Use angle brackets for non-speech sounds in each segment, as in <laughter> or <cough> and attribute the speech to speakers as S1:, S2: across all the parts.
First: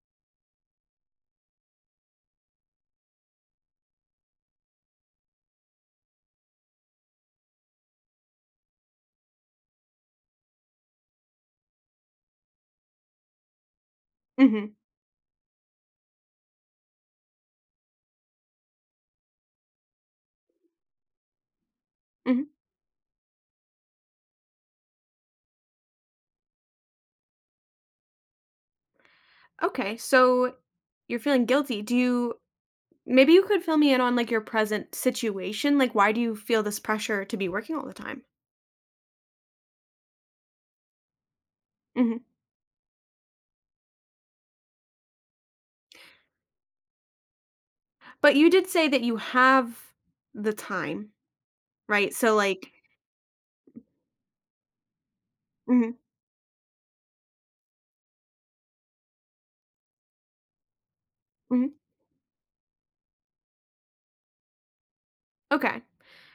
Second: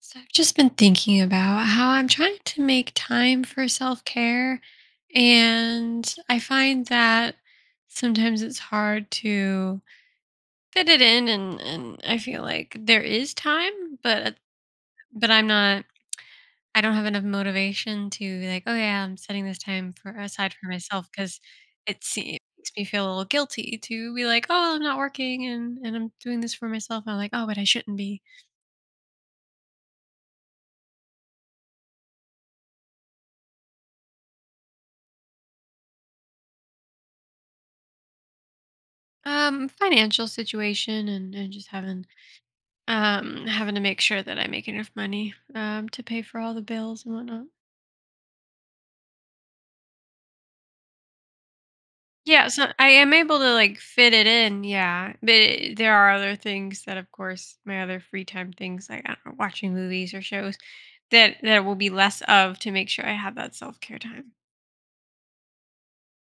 S1: So I've just been thinking about how I'm trying to make time for self care. And I find that sometimes it's hard to fit it in and I feel like there is time, but at-
S2: Mhm,
S1: but I'm not. I don't have enough motivation to be like, oh yeah, I'm setting this time for aside for myself because
S2: mhm.
S1: makes me feel a little guilty to be like, oh, I'm not working and I'm doing this for myself. And I'm like, oh, but I shouldn't be
S2: Okay, so you're feeling guilty. Do you Maybe you could fill me in on, like, your present situation? Like, why do you feel this pressure to be working all the time?
S1: financial situation and just having
S2: Mhm.
S1: Um, having to make sure that I make enough money, to pay for all the bills and whatnot.
S2: But you did say that you have the time, right? So,
S1: Yeah, so
S2: like
S1: I am able to, like, fit it in, yeah, but
S2: mhm,
S1: there are other things that, of course my other free time things, like, I don't know, watching movies or shows that there
S2: mhm.
S1: will be less of to make sure I have that self-care time.
S2: Okay.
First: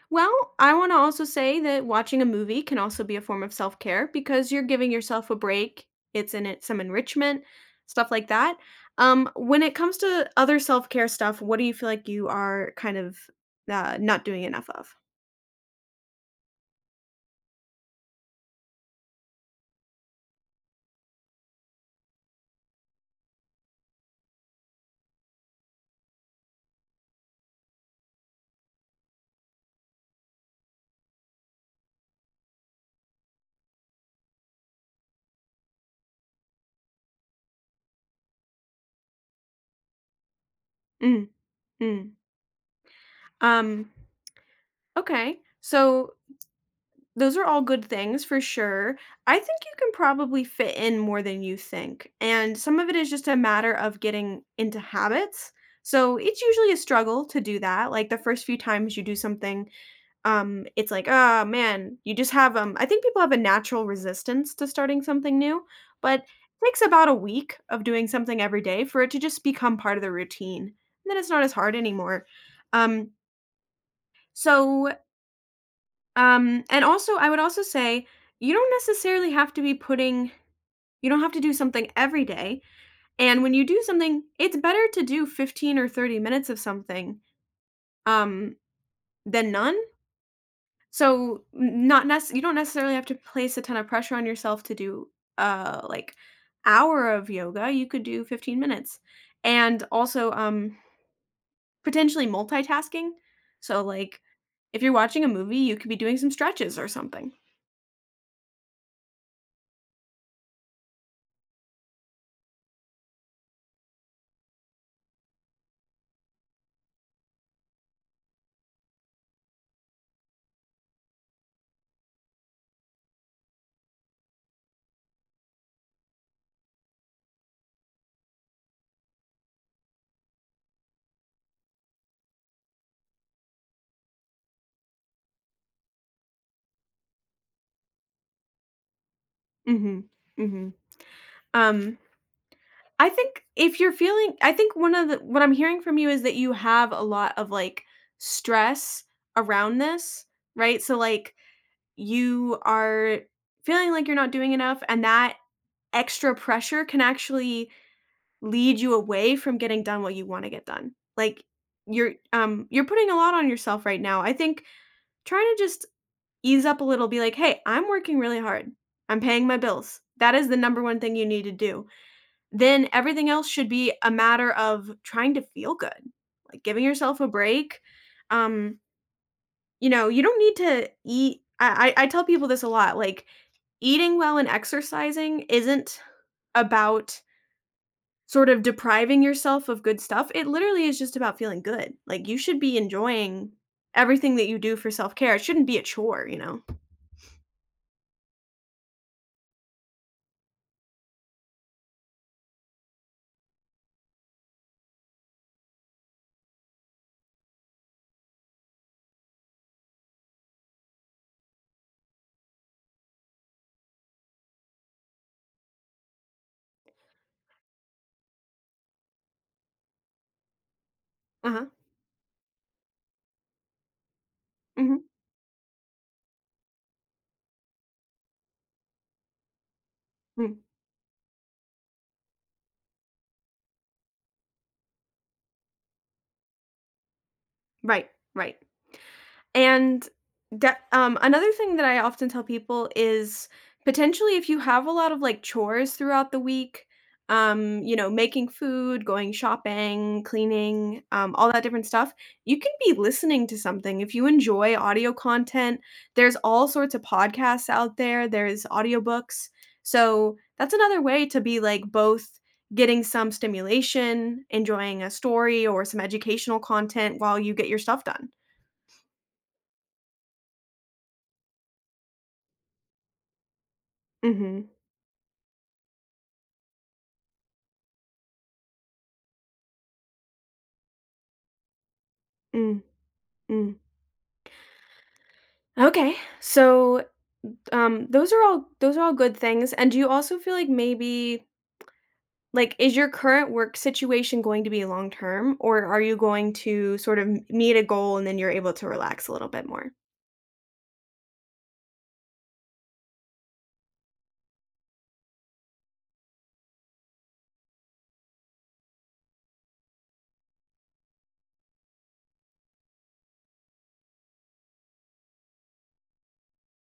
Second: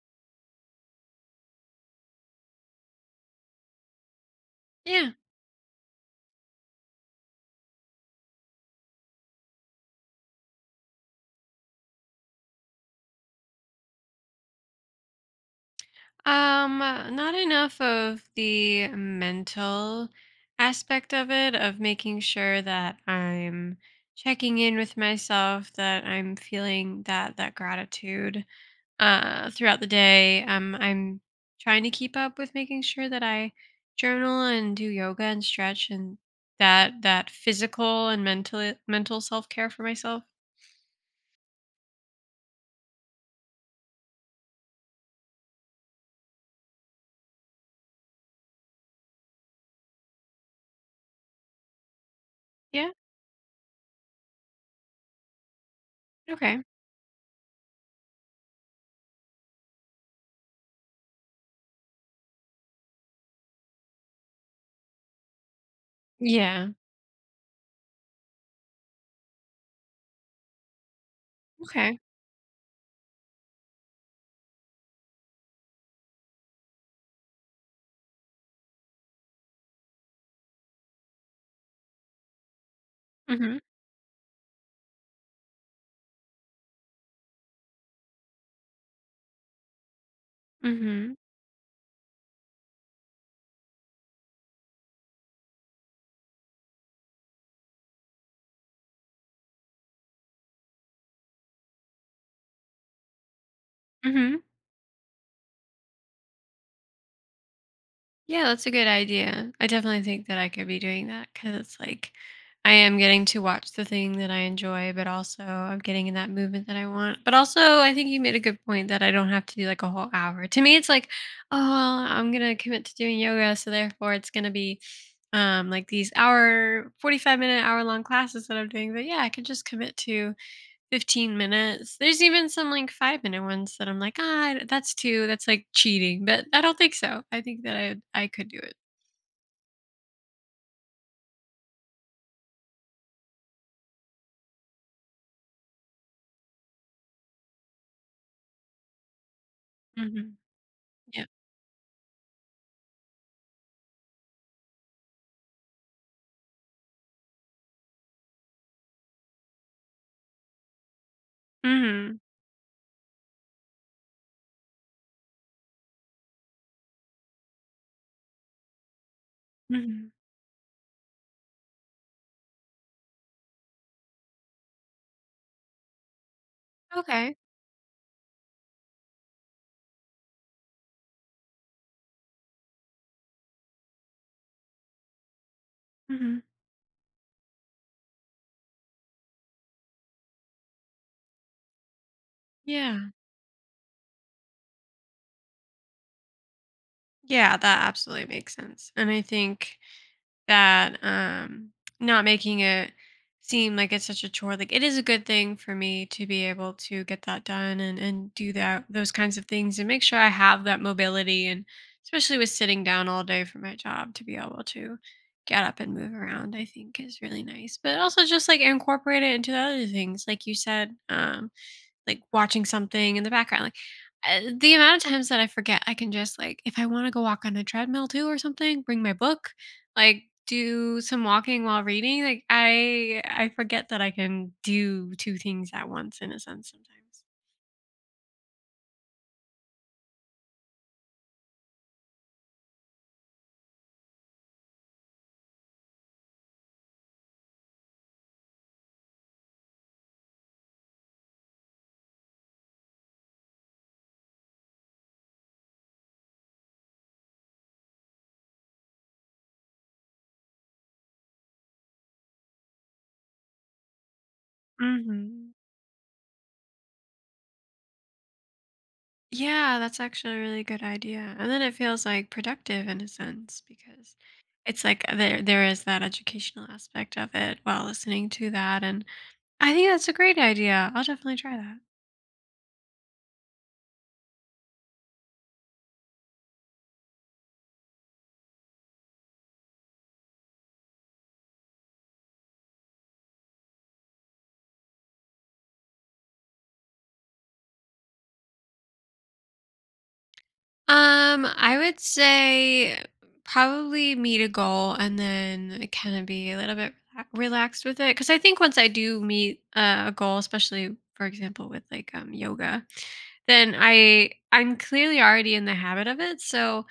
S2: Well, I wanna also say that watching a movie can also be a form of self-care because you're giving
S1: Yeah.
S2: yourself a break. It's in it some enrichment, stuff like that. When it comes to other self-care stuff, what do you feel like you are kind of not doing enough of.
S1: Not enough of the mental aspect of it, of making sure that I'm checking in with myself, that I'm feeling that gratitude throughout the day. I'm trying to keep up with making sure that I journal and do yoga and stretch and that physical and mental self-care for myself.
S2: Mm, mm. Um, okay. So those are all good things for sure. I think you can probably fit in more than you think, and some of
S1: Yeah.
S2: it is just a matter of getting into habits. So it's
S1: Okay.
S2: usually a struggle to do that. Like the first few times you do something, it's like, oh man, you just have. I think people have a natural resistance to starting something new, but it
S1: Yeah.
S2: takes about a week of doing something every day for it to just become part of the routine. And then it's not as hard
S1: Okay.
S2: anymore. Um, so and also, I would also say you don't necessarily have to be putting you don't have to do something every day. And when
S1: Mhm.
S2: you do something, it's better to do 15 or 30 minutes of something um, than none.
S1: Mhm.
S2: So not you don't necessarily have to place a ton of pressure on yourself to do like hour of yoga. You could do 15 minutes. And also potentially multitasking. So like
S1: Mhm.
S2: if you're watching a movie, you could be doing some stretches or something.
S1: Yeah, that's a good idea. I definitely think that I could be doing that because it's like I am getting to watch the thing that I enjoy, but also I'm getting in that movement that I want. But also, I think you made a good point that I don't have to do like a whole hour. To me, it's like, oh, well, I'm gonna commit to doing yoga, so therefore it's gonna be like these hour, 45-minute, hour long classes that I'm doing. But yeah, I could just commit to 15 minutes. There's even some like 5-minute ones that I'm like, "Ah, that's too. That's, like, cheating," but I don't think so. I think that I could do it.
S2: Mhm, mhm. Um, I think if you're feeling I think one of the what I'm hearing from you is that you have a lot of, like, stress around this,
S1: Mhm.
S2: right? So,
S1: Yep.
S2: like, you are feeling like you're not doing enough, and that extra pressure can actually lead you away from getting done what you wanna get done. Like,
S1: Mhm.
S2: you're putting a lot on yourself right now. I think trying to just ease up a little, be like, "Hey, I'm working really hard. I'm paying my bills."
S1: Mhm.
S2: That is the number one thing you need to do. Then everything else should be a matter of trying to feel good, like giving yourself a
S1: Okay.
S2: break. Um, you know, you don't need to eat I tell people this a lot, like, eating well and exercising isn't
S1: Mhm.
S2: about sort of depriving yourself of good stuff, it literally is just about feeling good. Like, you should be
S1: Yeah.
S2: enjoying everything that you do for self-care. It shouldn't be a chore, you know?
S1: Yeah, that absolutely makes sense, and I think that not making it seem like it's such a chore. Like it is a good thing for me to be able to get that done and do that those kinds of things and make sure I have that mobility, and especially with sitting down all day for my job to be able to get up and move around, I think is really nice. But also just like incorporate it into the other things like you said,
S2: Uh-huh.
S1: like watching something in the background. Like the amount
S2: Mhm.
S1: of times that I forget, I can just like if I want to go walk on a treadmill too or something, bring my book, like
S2: Mm.
S1: do some walking while reading. Like I forget that I can do two things at once in a sense sometimes.
S2: Right, right. And that another thing that I often tell people is potentially if you have a lot of like chores throughout the week, you know, making food, going shopping, cleaning, all that different stuff, you can be listening to something. If you enjoy audio content, there's all sorts of podcasts out there, there's audiobooks. So that's another way to be like both getting some stimulation, enjoying a
S1: Hmm.
S2: story or some educational content while you get your stuff done.
S1: Yeah, that's actually a really good idea. And then it feels like productive in a sense because
S2: Mhm.
S1: it's like there is that educational aspect of it while listening to that. And I think that's a great idea. I'll definitely try that.
S2: Mm, mm. Okay. So, those are all good things, and do you also feel like maybe like, is your current work situation going to be long term, or are you going to sort of meet a goal and then you're able to relax a little bit more?
S1: I would say probably meet a goal and then kind of be a little bit relaxed with it, because I think once I do meet a goal, especially for example with like yoga, then I'm clearly already in the habit of it, so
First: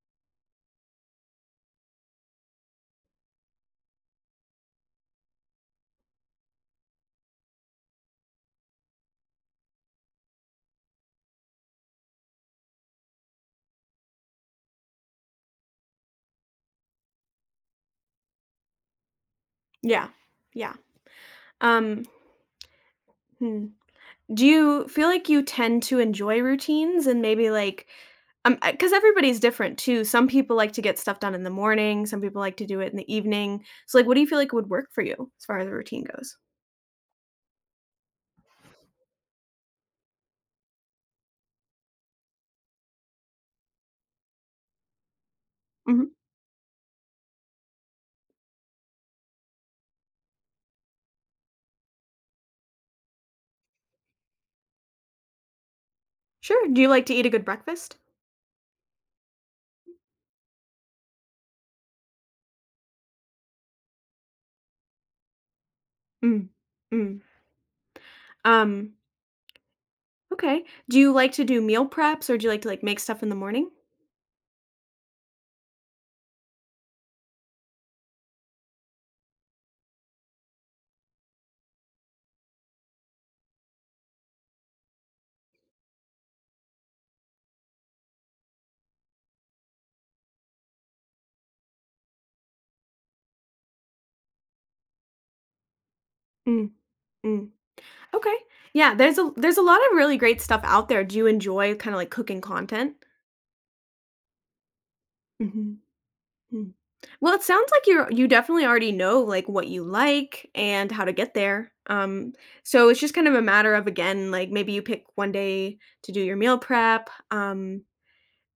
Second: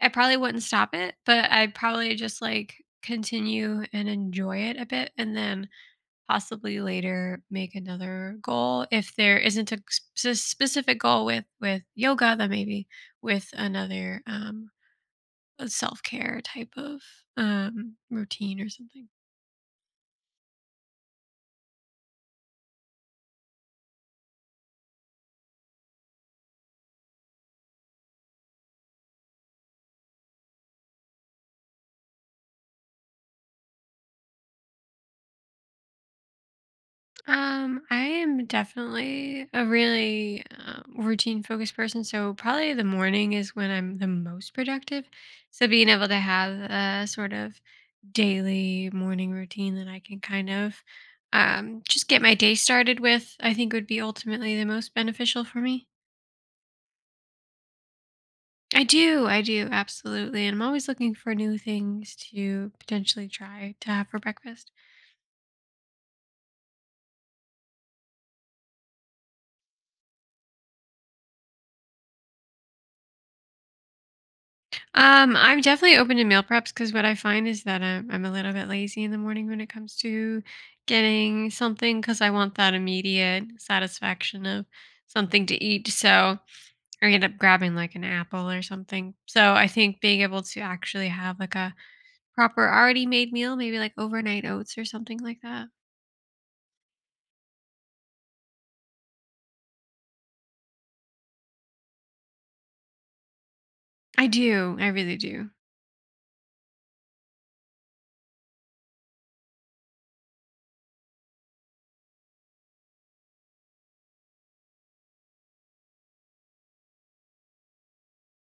S1: I probably wouldn't stop it, but I'd probably just like continue and enjoy it a bit, and then possibly later make another goal. If there isn't a specific goal with yoga, then maybe with another self-care type of routine or something.
S2: Yeah. Yeah. Um, hmm. Do you feel like you tend to enjoy routines and maybe like because everybody's different too. Some people like to get stuff done in the morning, some people like to do it in the evening. So like what do you feel like would work for you as far as the routine goes?
S1: I am definitely a really routine focused person. So probably the morning is when I'm the most productive. So being able
S2: Mhm.
S1: to have a sort of daily morning routine that I can kind of just get my day started with, I think would be ultimately the most beneficial for me.
S2: Sure. Do you like to eat a good breakfast?
S1: I do, absolutely. And I'm always looking for new things to potentially try to have for breakfast.
S2: Mm. Mm. Um, okay. Do you like to do meal preps or do you like to like make stuff in the morning?
S1: I'm definitely open to meal preps, because what I find is that I'm a little bit lazy in the morning when it comes to getting something, because I want that immediate satisfaction of something to eat. So I end up grabbing like an apple or something. So I think being able to actually have like a proper already made meal, maybe like overnight oats or something like that.
S2: Mm. Mm. Okay. Yeah, there's a lot of really great stuff out there. Do you enjoy kind of like cooking content?
S1: I do. I really do.
S2: Mhm. Hmm. Well, it sounds like you definitely already know, like, what you like and how to get there. So it's just kind of a matter of, again, like, maybe you pick one day to do your meal prep,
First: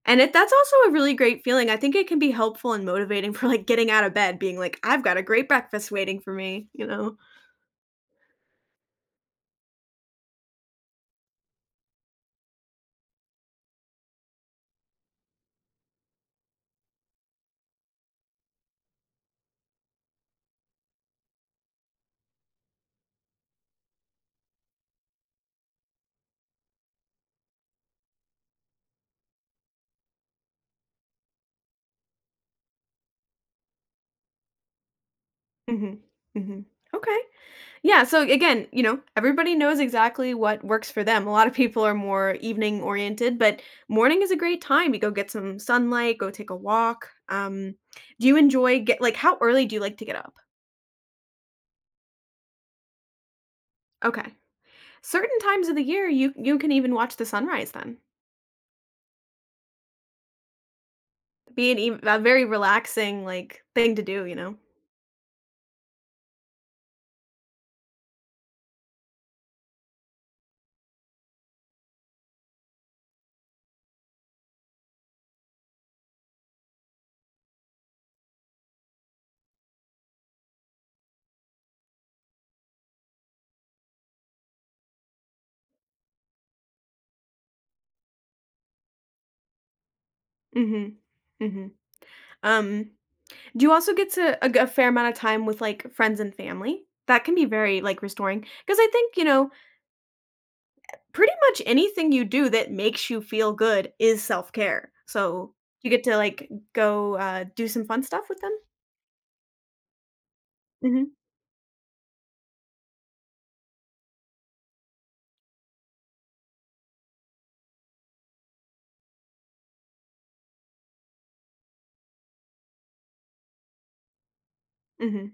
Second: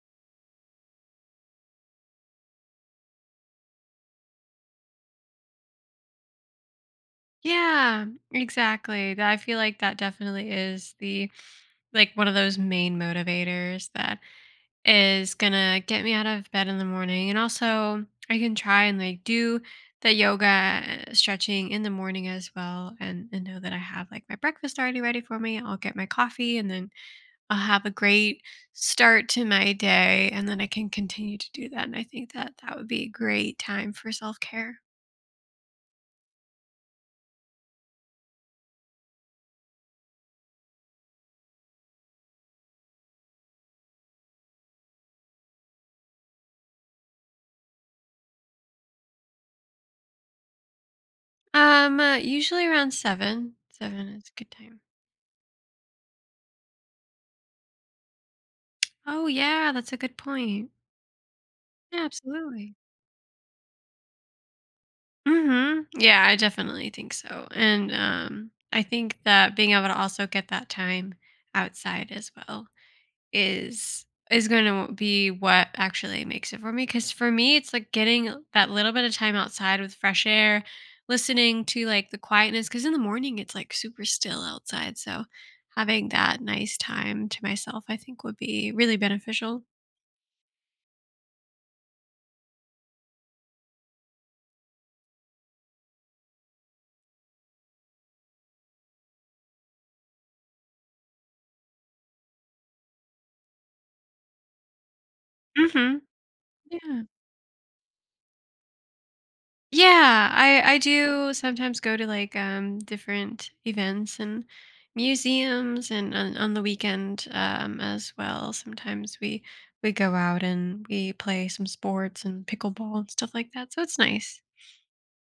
S2: and it that's also a really great feeling. I think it can be helpful and motivating <laughs> for, like, getting out of bed, being like, "I've got a great breakfast waiting for me," you know?
S1: Yeah, exactly. That- I feel like that definitely is the like one of those main motivators that is gonna get me out of bed in the morning. And also, I can try and like do the yoga stretching in the morning as well, and know that I have like my breakfast already ready for me. I'll get my coffee, and then I'll have a great start to my day, and then I can continue to do that. And I think that that would be a great time for self care.
S2: Mhm. Mhm. Okay. Yeah, so again, you know, everybody knows exactly what works for them. A lot of people are more evening oriented, but morning is a great time. You go get some sunlight, go take a walk. Do you enjoy get like how early do you like to get up?
S1: Usually around seven. Seven is
S2: Okay.
S1: a good time.
S2: Certain times of the year you can even watch the sunrise then.
S1: Oh yeah, that's a good point.
S2: Be
S1: Yeah,
S2: a very
S1: absolutely.
S2: relaxing like thing to do, you know.
S1: Mhm. Yeah, I definitely think so. And I think that being able to also get that time outside as well is is going to be what actually makes it for me, cuz for me it's like getting that little bit of time outside with fresh air, listening to like the quietness, cuz in the morning it's like super still outside. So having that nice time to myself, I think would be really beneficial.
S2: Mhm. Mhm. Um, do you also get to a fair amount of time with like friends and family? That can be very like restoring because I think, you know, pretty much anything you do that makes you feel good is self-care. So, you
S1: Mhm.
S2: get to, like,
S1: Yeah.
S2: go, do some fun stuff with them.
S1: Yeah, I
S2: Mhm,
S1: do sometimes go to like different events and museums and on the weekend as well. Sometimes we go out and we play some sports and pickleball and stuff like that. So it's nice.
S2: mhm,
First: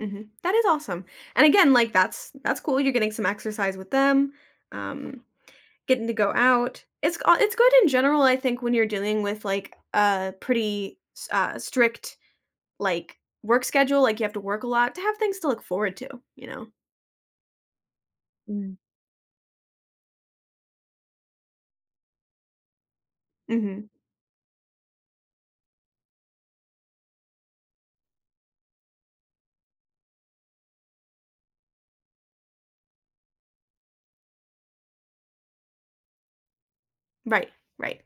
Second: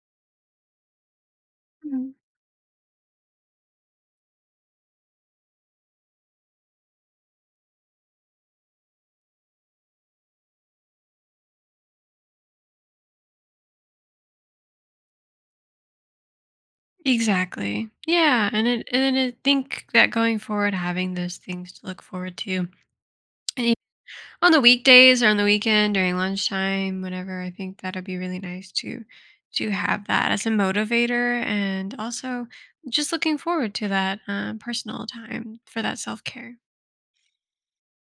S2: mhm. That is awesome. And again, like,
S1: Mhm.
S2: that's cool, you're getting some exercise with them, um, getting to go out. It's good in general, I think, when you're dealing with, like, a pretty s strict, like, work schedule, like, you have to work a lot to have things to look forward to, you know?
S1: Exactly. Yeah, and
S2: Mm.
S1: it and I think that going forward having those things to look forward to
S2: Mhm.
S1: on the weekdays or on the weekend during lunchtime, whenever, I think that'd be really nice to have that as a motivator, and also just looking forward to that personal time for that self-care.
S2: Right, right.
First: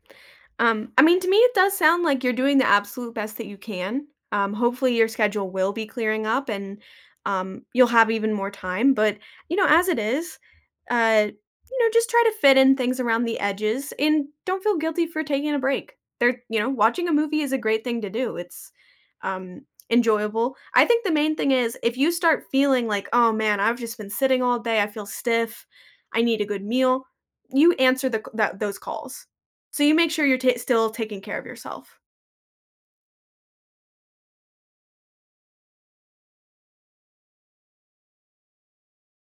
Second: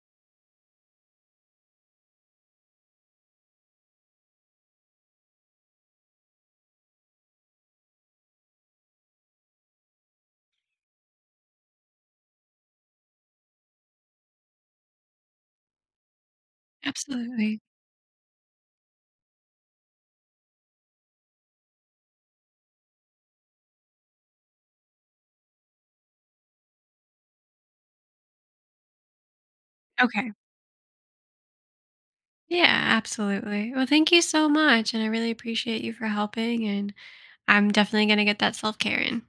S2: I mean, to me, it does sound like you're doing the absolute best that you can. Hopefully, your schedule will be clearing up and you'll have even more time. But, you know, as it is, you know, just try to fit in things around the edges and don't feel guilty for taking a break. There, you know, watching a movie is a
S1: Absolutely.
S2: great thing to do. It's um, enjoyable. I think the main thing is if you start feeling like, oh man, I've just been sitting all day, I feel stiff, I need a good meal, you answer the that those calls. So you make sure
S1: Okay.
S2: you're ta still taking care of yourself.
S1: Yeah, absolutely. Well, thank you so much and I really appreciate you for helping, and I'm definitely going to get that self-care in.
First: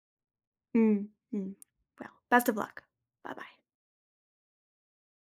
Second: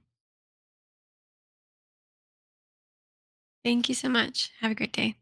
S2: Mm, mm. Well, best of luck. Bye-bye.
S1: Thank you so much. Have a great day.